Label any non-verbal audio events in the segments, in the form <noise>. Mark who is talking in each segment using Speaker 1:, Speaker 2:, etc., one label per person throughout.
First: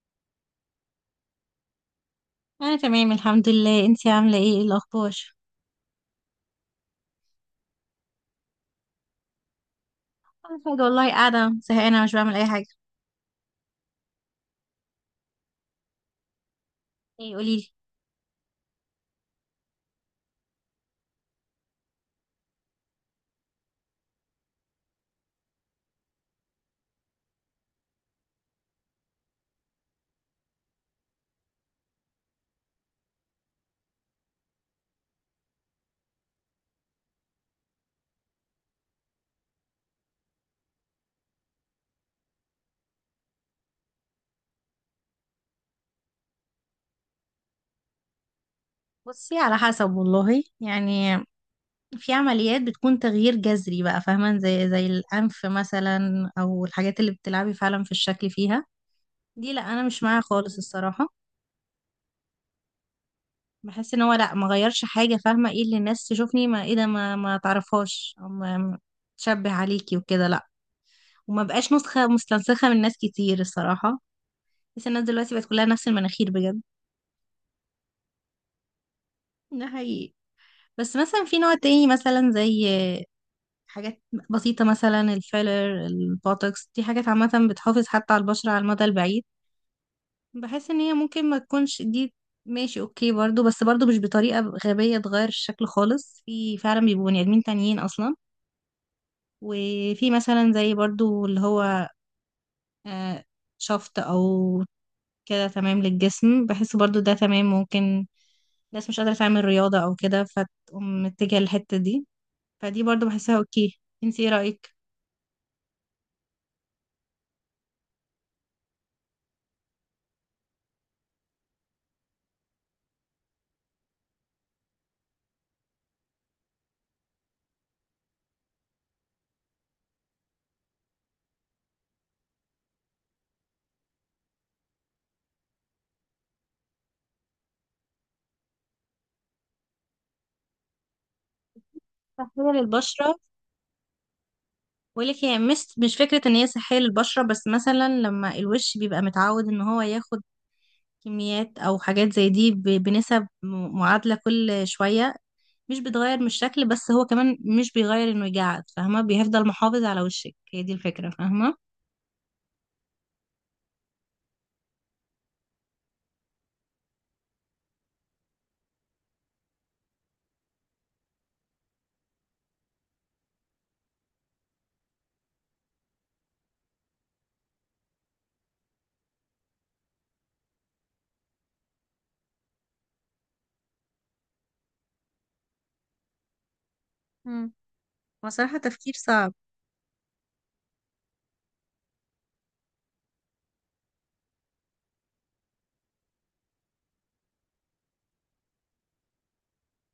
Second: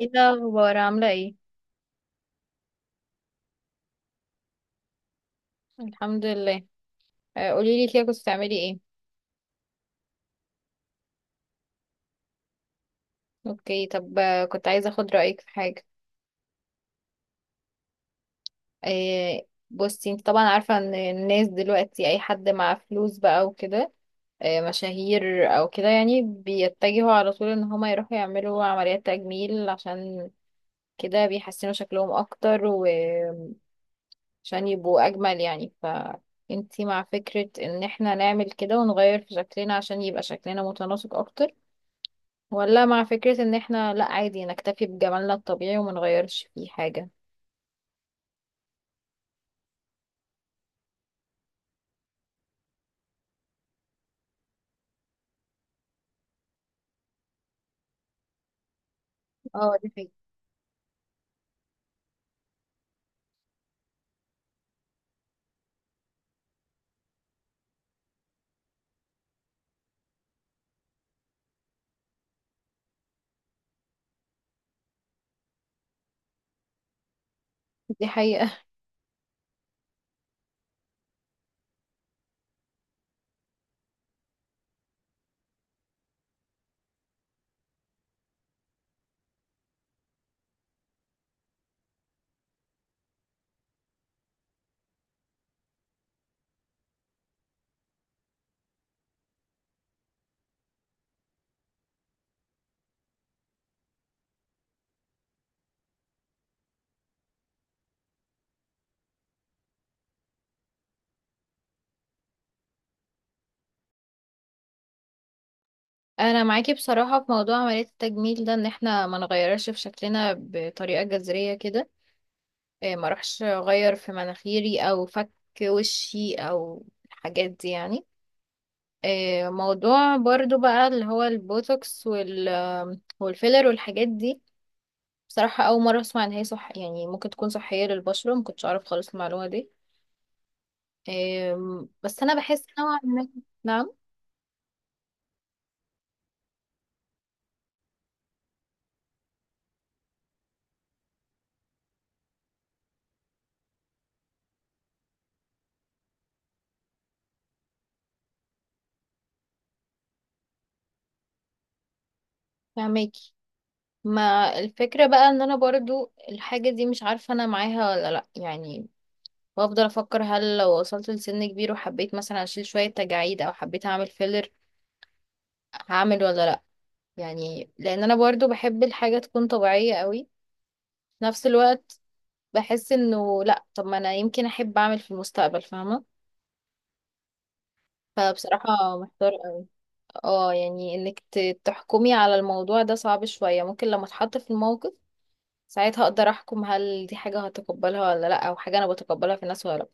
Speaker 1: ايه الاخبار؟ عامله ايه؟
Speaker 2: انا تمام الحمد لله. انتي عامله ايه؟ إيه الاخبار؟
Speaker 1: الحمد لله. قولي لي كده، كنت بتعملي ايه؟
Speaker 2: انا حاجه والله، قاعده زهقانه، مش بعمل اي حاجه.
Speaker 1: اوكي. طب كنت عايزه اخد رايك في حاجه.
Speaker 2: ايه؟ قوليلي.
Speaker 1: بصي، انت طبعا عارفه ان الناس دلوقتي اي حد مع فلوس بقى وكده، مشاهير او كده، يعني بيتجهوا على طول ان هما يروحوا يعملوا عمليات تجميل عشان كده، بيحسنوا شكلهم اكتر وعشان يبقوا اجمل يعني. ف انتي مع فكرة ان احنا نعمل كده ونغير في شكلنا عشان يبقى شكلنا متناسق اكتر، ولا مع فكرة ان احنا لا، عادي نكتفي بجمالنا الطبيعي وما نغيرش فيه حاجة؟
Speaker 2: بصي، على حسب والله يعني. في عمليات بتكون تغيير جذري بقى، فاهمه، زي الانف مثلا او الحاجات اللي بتلعبي فعلا في الشكل فيها. دي، لا،
Speaker 1: اه،
Speaker 2: انا
Speaker 1: دي
Speaker 2: مش
Speaker 1: حقيقة.
Speaker 2: معاها خالص الصراحه. بحس ان هو، لا، ما غيرش حاجه، فاهمه؟ ايه اللي الناس تشوفني، ما ايه ده، ما ما تعرفهاش او ما ما تشبه عليكي وكده، لا. وما بقاش نسخه مستنسخه من ناس كتير الصراحه. بس الناس دلوقتي بقت كلها نفس المناخير بجد.
Speaker 1: دي حقيقة.
Speaker 2: ده حقيقي. بس مثلا في نوع تاني، مثلا زي حاجات بسيطة مثلا الفيلر، البوتوكس، دي حاجات عامة بتحافظ حتى على البشرة على المدى البعيد. بحس ان هي ممكن ما تكونش دي ماشي، اوكي برضو، بس برضو مش بطريقة غبية تغير الشكل خالص. في فعلا بيبقوا بني ادمين تانيين اصلا. وفي مثلا زي برضو اللي هو آه، شفط او كده، تمام للجسم. بحس برضو ده تمام، ممكن ناس مش قادرة تعمل رياضة او كده فتقوم متجهة للحتة دي. فدي برضو بحسها اوكي. انت ايه رأيك؟
Speaker 1: <laughs> انا معاكي بصراحة في موضوع عملية التجميل ده، ان احنا ما نغيرش في شكلنا بطريقة جذرية كده. ما اروحش اغير في مناخيري او فك وشي او الحاجات دي يعني. موضوع برضو بقى اللي هو البوتوكس وال والفيلر والحاجات دي، بصراحة أول مرة أسمع إن هي صح، يعني ممكن تكون صحية للبشرة، مكنتش أعرف خالص المعلومة دي. بس انا
Speaker 2: صحية
Speaker 1: بحس نوعا
Speaker 2: للبشرة؟
Speaker 1: ما. نعم.
Speaker 2: بقول لك هي مش فكرة ان هي صحية للبشرة، بس مثلا لما الوش بيبقى متعود ان هو ياخد كميات او حاجات زي دي ب- بنسب م- معادلة كل شوية، مش بتغير من الشكل، بس هو كمان مش بيغير انه يجعد، فاهمة. بيفضل محافظ على وشك، هي دي الفكرة فاهمة.
Speaker 1: فهماكي. ما الفكرة بقى ان انا برضو الحاجة دي مش عارفة انا معاها ولا لا يعني. بفضل افكر، هل لو وصلت لسن كبير وحبيت مثلا اشيل شوية تجاعيد او حبيت اعمل فيلر هعمل ولا لا؟ يعني لان انا برضو بحب الحاجة تكون طبيعية قوي، في نفس الوقت بحس انه لا، طب ما انا يمكن احب اعمل في المستقبل فاهمة.
Speaker 2: مم. هو صراحة تفكير
Speaker 1: فبصراحة محتار
Speaker 2: صعب.
Speaker 1: قوي. اه، يعني انك تحكمي على الموضوع ده صعب شوية. ممكن لما اتحط في الموقف ساعتها اقدر احكم، هل دي حاجة هتقبلها ولا لا، او حاجة انا بتقبلها في الناس ولا لا.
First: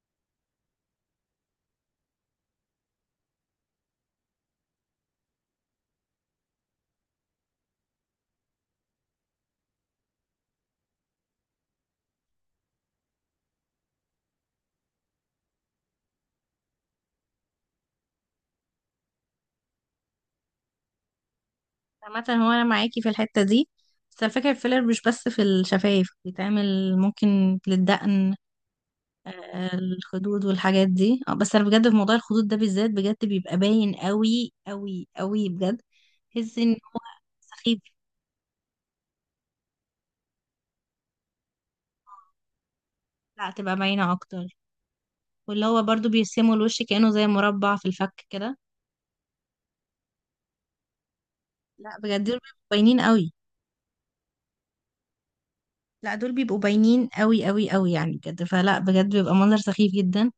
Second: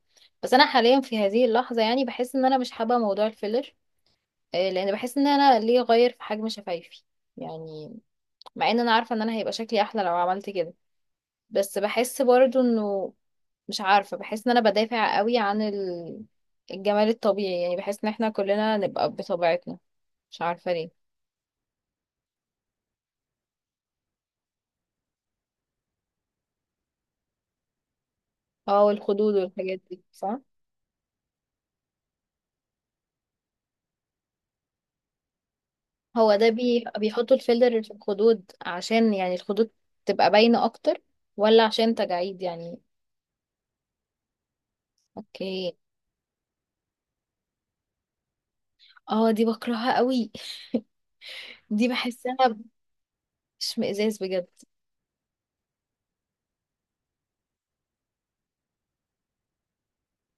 Speaker 1: بس انا حاليا في هذه اللحظة يعني بحس ان انا مش حابة موضوع الفيلر. لان بحس ان انا ليه اغير في حجم شفايفي يعني، مع ان انا عارفة ان انا هيبقى شكلي احلى لو عملت كده. بس بحس برضو انه، مش عارفة، بحس ان انا بدافع قوي عن الجمال الطبيعي، يعني بحس ان احنا كلنا نبقى بطبيعتنا. مش عارفة ليه.
Speaker 2: عامة هو أنا معاكي في الحتة دي، بس الفكرة الفيلر مش بس في الشفايف بيتعمل، ممكن للدقن.
Speaker 1: اه، والخدود والحاجات دي صح.
Speaker 2: الخدود والحاجات دي. بس انا بجد في موضوع الخدود ده بالذات بجد بيبقى باين قوي قوي قوي بجد.
Speaker 1: هو ده
Speaker 2: تحس ان هو
Speaker 1: بيحطوا
Speaker 2: سخيف.
Speaker 1: الفيلر في الخدود عشان يعني الخدود تبقى باينة اكتر، ولا عشان تجاعيد يعني؟
Speaker 2: لا، تبقى باينه اكتر. واللي
Speaker 1: اوكي.
Speaker 2: هو برضو بيرسموا الوش كأنه زي مربع في الفك كده.
Speaker 1: اه، دي بكرهها قوي. دي
Speaker 2: لا، بجد دول
Speaker 1: بحسها
Speaker 2: بيبقوا باينين قوي.
Speaker 1: اشمئزاز بجد.
Speaker 2: لا، دول بيبقوا باينين قوي قوي قوي يعني بجد. فلا بجد بيبقى منظر سخيف جدا.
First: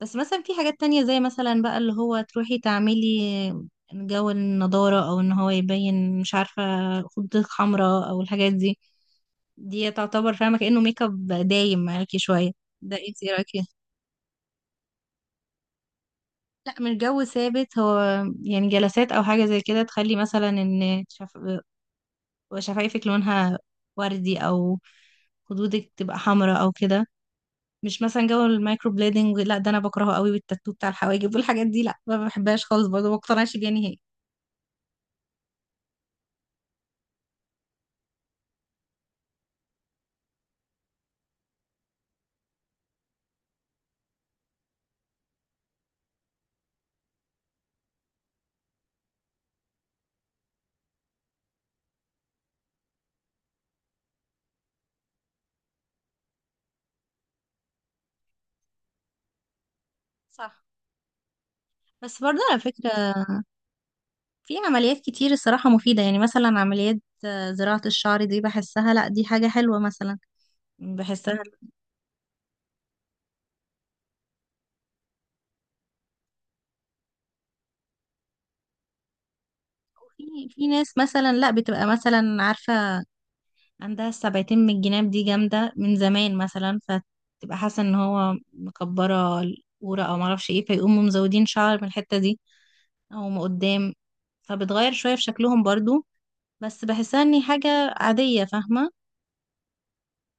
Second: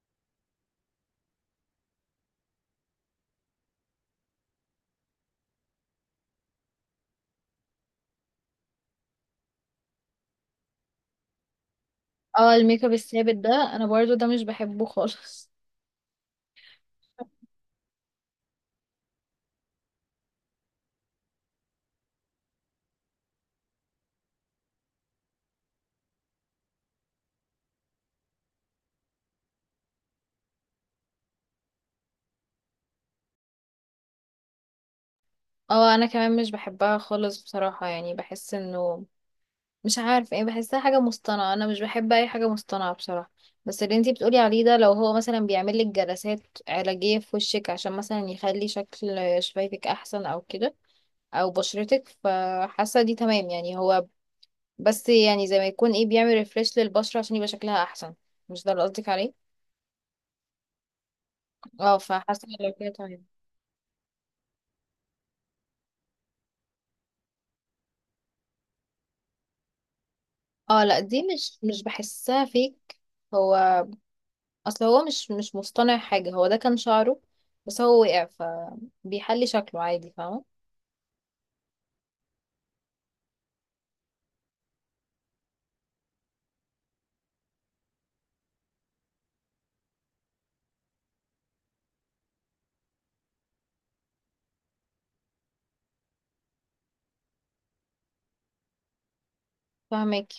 Speaker 2: بس مثلا في حاجات تانية، زي مثلا بقى اللي هو تروحي تعملي جو النضارة، او ان هو يبين، مش عارفة، خدودك حمراء او الحاجات دي. دي تعتبر فاهمة كأنه ميك اب دايم معاكي شوية.
Speaker 1: اه، الميك اب
Speaker 2: ده انت ايه
Speaker 1: الثابت
Speaker 2: رأيك
Speaker 1: ده،
Speaker 2: فيه؟
Speaker 1: انا برضو ده مش بحبه خالص.
Speaker 2: لا، مش جو
Speaker 1: <laughs>
Speaker 2: ثابت هو. يعني جلسات او حاجة زي كده تخلي مثلا ان شفايفك لونها وردي، او خدودك تبقى حمراء او كده. مش مثلا جو المايكرو بليدنج، لا، ده انا بكرهه قوي. والتاتو بتاع الحواجب والحاجات دي لا، ما بحبهاش خالص برضه، ما بقتنعش بيها نهائي.
Speaker 1: اه، انا كمان مش بحبها خالص بصراحة، يعني بحس انه مش عارفة ايه، بحسها حاجة مصطنعة. انا مش بحب اي حاجة مصطنعة بصراحة. بس اللي انتي بتقولي عليه ده لو هو مثلا بيعمل لك جلسات علاجية في وشك عشان مثلا يخلي شكل شفايفك احسن او كده، او بشرتك، فحاسه دي تمام يعني. هو بس يعني زي ما يكون ايه، بيعمل ريفريش للبشره عشان يبقى شكلها احسن، مش ده اللي قصدك عليه؟
Speaker 2: صح.
Speaker 1: اه،
Speaker 2: بس برضه
Speaker 1: فحاسه
Speaker 2: على
Speaker 1: إن لو كده
Speaker 2: فكرة،
Speaker 1: تمام.
Speaker 2: في عمليات كتير الصراحة مفيدة، يعني مثلا عمليات زراعة الشعر دي بحسها، لا، دي حاجة حلوة مثلا.
Speaker 1: اه لا، دي
Speaker 2: بحسها.
Speaker 1: مش بحسها فيك. هو اصل هو مش مصطنع حاجه، هو ده كان شعره، بس هو وقع فبيحلي شكله عادي فاهمه.
Speaker 2: في في ناس مثلا لا بتبقى مثلا عارفة عندها السبعتين من الجناب دي جامدة من زمان مثلا، فتبقى حاسة ان هو مكبرة القورة او معرفش ايه، فيقوموا مزودين شعر من الحتة دي او من قدام. فبتغير شوية في شكلهم برضو. بس بحسها اني حاجة عادية فاهمة.
Speaker 1: فاهمك.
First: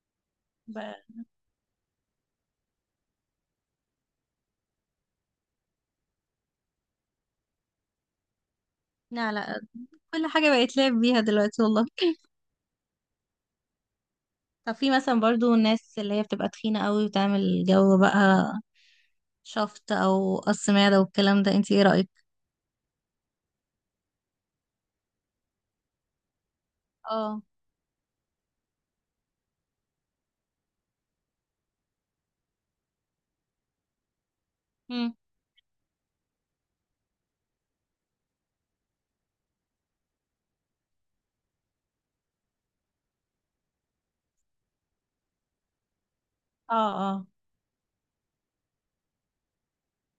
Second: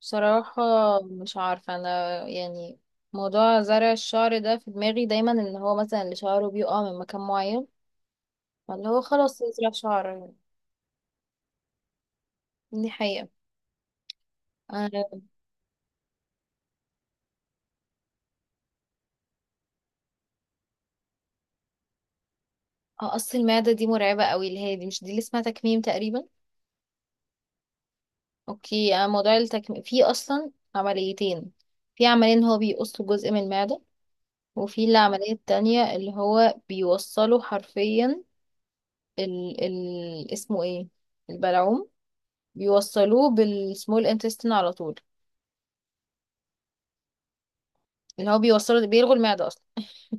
Speaker 1: بصراحه
Speaker 2: ب-
Speaker 1: مش عارفه انا يعني، موضوع زرع الشعر ده في دماغي دايما ان هو مثلا اللي شعره بيقع من مكان معين فاللي هو
Speaker 2: لا،
Speaker 1: خلاص
Speaker 2: لا،
Speaker 1: يزرع
Speaker 2: كل
Speaker 1: شعر.
Speaker 2: حاجة بقت لعب بيها دلوقتي والله.
Speaker 1: دي حقيقة.
Speaker 2: طب في مثلا
Speaker 1: آه،
Speaker 2: برضو الناس اللي هي بتبقى تخينة قوي وتعمل جو بقى شفط او قص معدة والكلام ده، انت ايه رأيك؟
Speaker 1: قص المعدة دي مرعبة قوي، اللي هي دي، مش دي اللي اسمها تكميم تقريبا؟
Speaker 2: اه.
Speaker 1: اوكي. موضوع التكميم في اصلا عمليتين. في عملية ان هو بيقص جزء من المعدة، وفي
Speaker 2: مم.
Speaker 1: العملية التانية اللي هو بيوصله حرفيا ال اسمه ايه، البلعوم، بيوصلوه بالسمول انتستين على طول.
Speaker 2: اه، اه.
Speaker 1: اللي هو بيوصله بيلغوا المعدة اصلا.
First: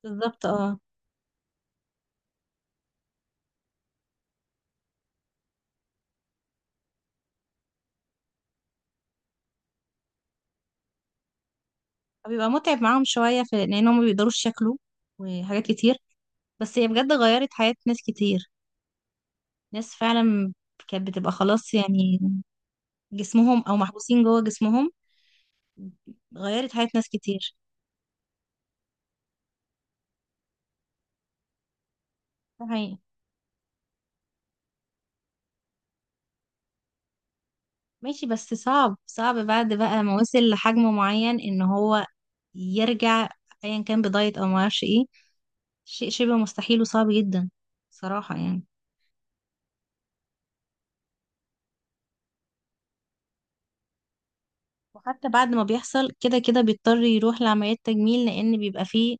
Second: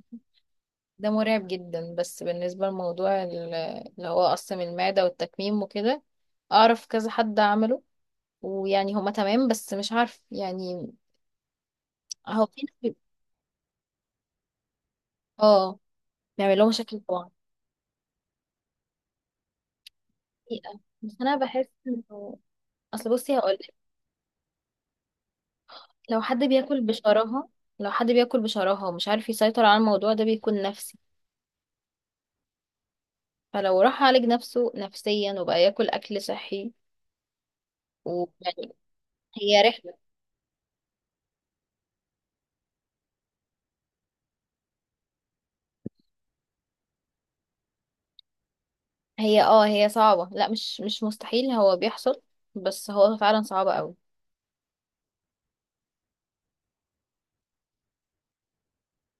Speaker 2: بالظبط، اه.
Speaker 1: ده مرعب جدا. بس بالنسبة لموضوع اللي هو قص من المعدة والتكميم وكده، اعرف كذا حد عمله، ويعني هما تمام، بس مش عارف يعني. هو
Speaker 2: فبيبقى
Speaker 1: في ناس
Speaker 2: متعب معاهم شوية، في لأن هم ما بيقدروش ياكلوا وحاجات
Speaker 1: اه،
Speaker 2: كتير.
Speaker 1: بيعمل لهم
Speaker 2: بس هي
Speaker 1: مشاكل
Speaker 2: بجد
Speaker 1: طبعا.
Speaker 2: غيرت حياة ناس كتير، ناس فعلا
Speaker 1: حقيقة.
Speaker 2: كانت
Speaker 1: بس
Speaker 2: بتبقى
Speaker 1: انا بحس
Speaker 2: خلاص يعني
Speaker 1: انه، اصل بصي هقول
Speaker 2: جسمهم،
Speaker 1: لك،
Speaker 2: أو محبوسين جوه جسمهم.
Speaker 1: لو حد
Speaker 2: غيرت
Speaker 1: بياكل
Speaker 2: حياة ناس
Speaker 1: بشراهة،
Speaker 2: كتير.
Speaker 1: لو حد بياكل بشراهة ومش عارف يسيطر على الموضوع ده، بيكون نفسي.
Speaker 2: ده حقيقي.
Speaker 1: فلو راح عالج نفسه نفسيا وبقى ياكل اكل صحي
Speaker 2: ماشي، بس
Speaker 1: ويعني،
Speaker 2: صعب صعب
Speaker 1: هي
Speaker 2: بعد
Speaker 1: رحلة.
Speaker 2: بقى ما وصل لحجم معين إن هو يرجع أيا كان بدايت أو معرفش إيه، شيء شبه مستحيل وصعب جدا صراحة يعني.
Speaker 1: هي اه، هي صعبة، لا مش مستحيل، هو بيحصل، بس هو فعلا صعب قوي.
Speaker 2: وحتى بعد ما بيحصل كده كده بيضطر يروح لعمليات تجميل، لأن بيبقى فيه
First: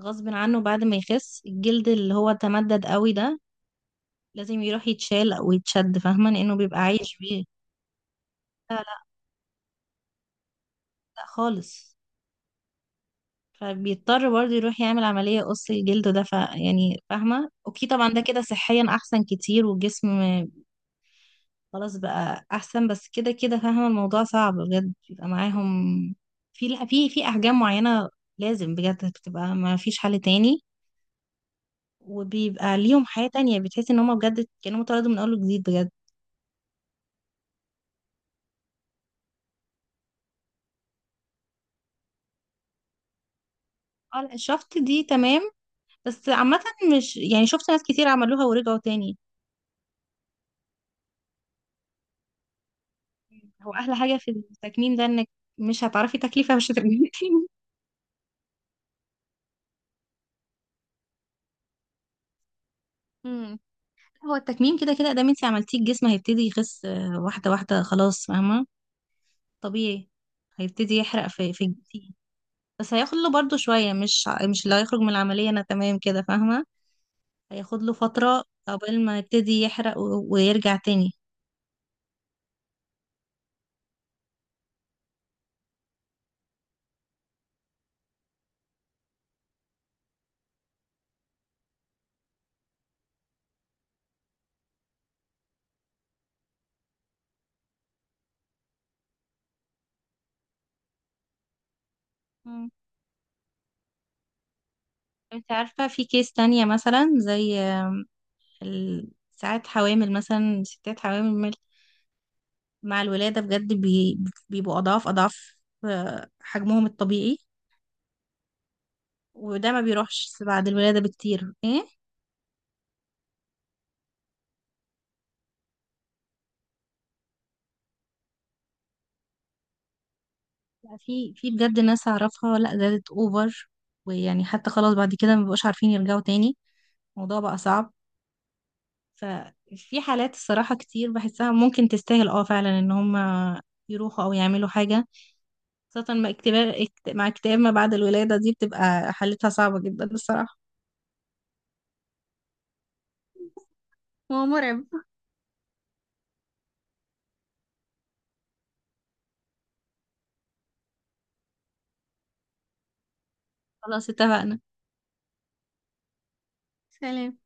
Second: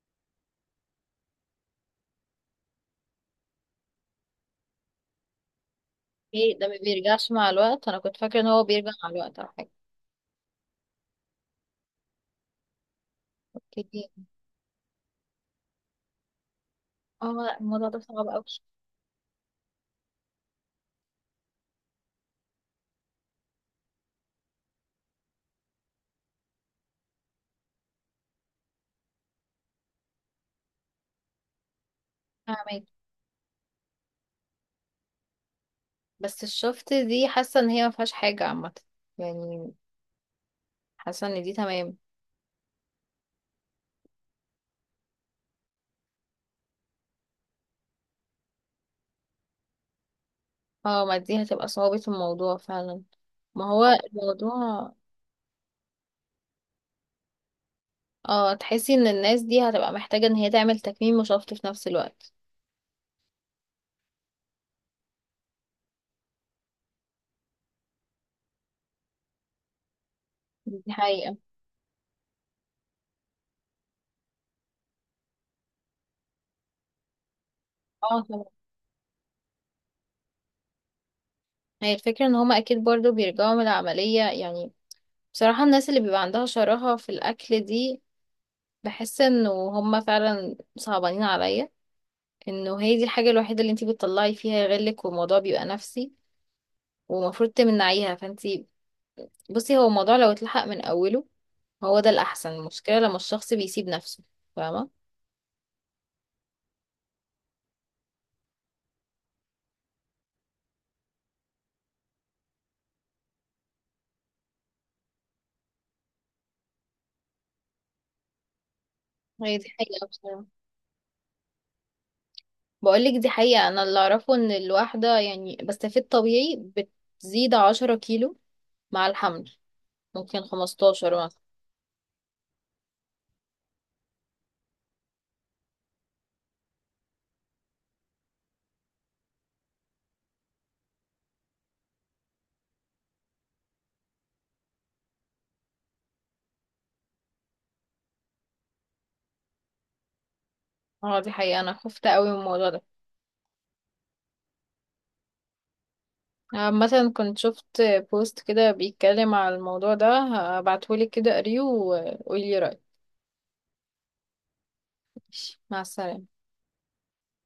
Speaker 2: غصب عنه، بعد ما يخس الجلد اللي هو تمدد قوي ده لازم يروح يتشال او يتشد فاهمة، لانه
Speaker 1: ايه ده، ما
Speaker 2: بيبقى عايش
Speaker 1: بيرجعش
Speaker 2: بيه.
Speaker 1: مع الوقت؟ انا كنت فاكرة ان هو
Speaker 2: لا،
Speaker 1: بيرجع
Speaker 2: لا،
Speaker 1: مع الوقت او حاجة.
Speaker 2: لا خالص.
Speaker 1: اوكي.
Speaker 2: فبيضطر برضه يروح يعمل عملية قص الجلد ده، ف يعني
Speaker 1: اه
Speaker 2: فاهمة،
Speaker 1: لا،
Speaker 2: اوكي
Speaker 1: الموضوع ده
Speaker 2: طبعا، ده
Speaker 1: صعب
Speaker 2: كده
Speaker 1: قوي.
Speaker 2: صحيا احسن كتير والجسم. خلاص بقى احسن. بس كده كده فاهمة الموضوع صعب بجد بيبقى معاهم، في احجام معينة لازم بجد بتبقى، ما فيش حل تاني. وبيبقى
Speaker 1: فاهمك.
Speaker 2: ليهم حياة تانية بتحس ان هما بجد كانوا اتولدوا من اول وجديد بجد.
Speaker 1: بس الشفت دي حاسه ان هي ما فيهاش حاجه عامه يعني، حاسه ان دي تمام.
Speaker 2: اه، لا، شفت دي تمام. بس عامة، مش يعني، شفت ناس كتير عملوها ورجعوا تاني.
Speaker 1: اه، ما دي هتبقى صعوبة الموضوع فعلا. ما
Speaker 2: هو
Speaker 1: هو
Speaker 2: أحلى حاجة في
Speaker 1: الموضوع،
Speaker 2: التكميم ده إنك مش هتعرفي تكلفة، مش هترجعي تاني.
Speaker 1: اه تحسي ان الناس دي هتبقى محتاجه ان هي تعمل تكميم وشفط في نفس الوقت.
Speaker 2: امم هو التكميم كده كده دام انت عملتيه، الجسم هيبتدي يخس واحدة واحدة خلاص فاهمة. طبيعي.
Speaker 1: دي
Speaker 2: هيبتدي يحرق
Speaker 1: حقيقه.
Speaker 2: في في الجسم. بس هياخد له برضه شوية، مش اللي هيخرج من العملية أنا تمام كده فاهمة. هياخد له
Speaker 1: اه طبعا.
Speaker 2: فترة قبل ما يبتدي يحرق ويرجع تاني.
Speaker 1: هي الفكره ان هما اكيد برضو بيرجعوا من العمليه يعني. بصراحه الناس اللي بيبقى عندها شراهه في الاكل دي، بحس انه هما فعلا صعبانين عليا، انه هي دي الحاجه الوحيده اللي انتي بتطلعي فيها غلك، والموضوع بيبقى نفسي ومفروض تمنعيها. فانتي بصي، هو الموضوع لو اتلحق من اوله هو ده الاحسن.
Speaker 2: مم.
Speaker 1: المشكله لما الشخص بيسيب نفسه، فاهمه.
Speaker 2: انت عارفة في كيس تانية مثلا زي ال- ساعات حوامل مثلا ستات حوامل مع الولادة بجد بيبقوا أضعاف أضعاف حجمهم الطبيعي.
Speaker 1: هي دي
Speaker 2: وده ما
Speaker 1: حقيقه
Speaker 2: بيروحش
Speaker 1: بصراحه.
Speaker 2: بعد الولادة بكتير ايه.
Speaker 1: بقولك دي حقيقه، انا اللي اعرفه ان الواحده يعني بس في الطبيعي بتزيد 10 كيلو مع الحمل، ممكن
Speaker 2: لا،
Speaker 1: 15
Speaker 2: في
Speaker 1: مثلا.
Speaker 2: في بجد ناس أعرفها لا زادت أوفر. ويعني حتى خلاص بعد كده ما بيبقوش عارفين يرجعوا تاني. الموضوع بقى صعب. ففي حالات الصراحة كتير بحسها ممكن تستاهل، اه فعلا، ان هم يروحوا او يعملوا حاجة. خاصة مع اكتئاب ما بعد الولادة دي بتبقى حالتها صعبة جدا الصراحة.
Speaker 1: اه دي حقيقه، انا خفت قوي من الموضوع ده.
Speaker 2: هو مرعب.
Speaker 1: مثلا كنت شفت بوست كده بيتكلم على الموضوع ده، هبعتهولك كده قريه وقولي رايك.
Speaker 2: خلاص اتفقنا.
Speaker 1: مع السلامه.
Speaker 2: سلام.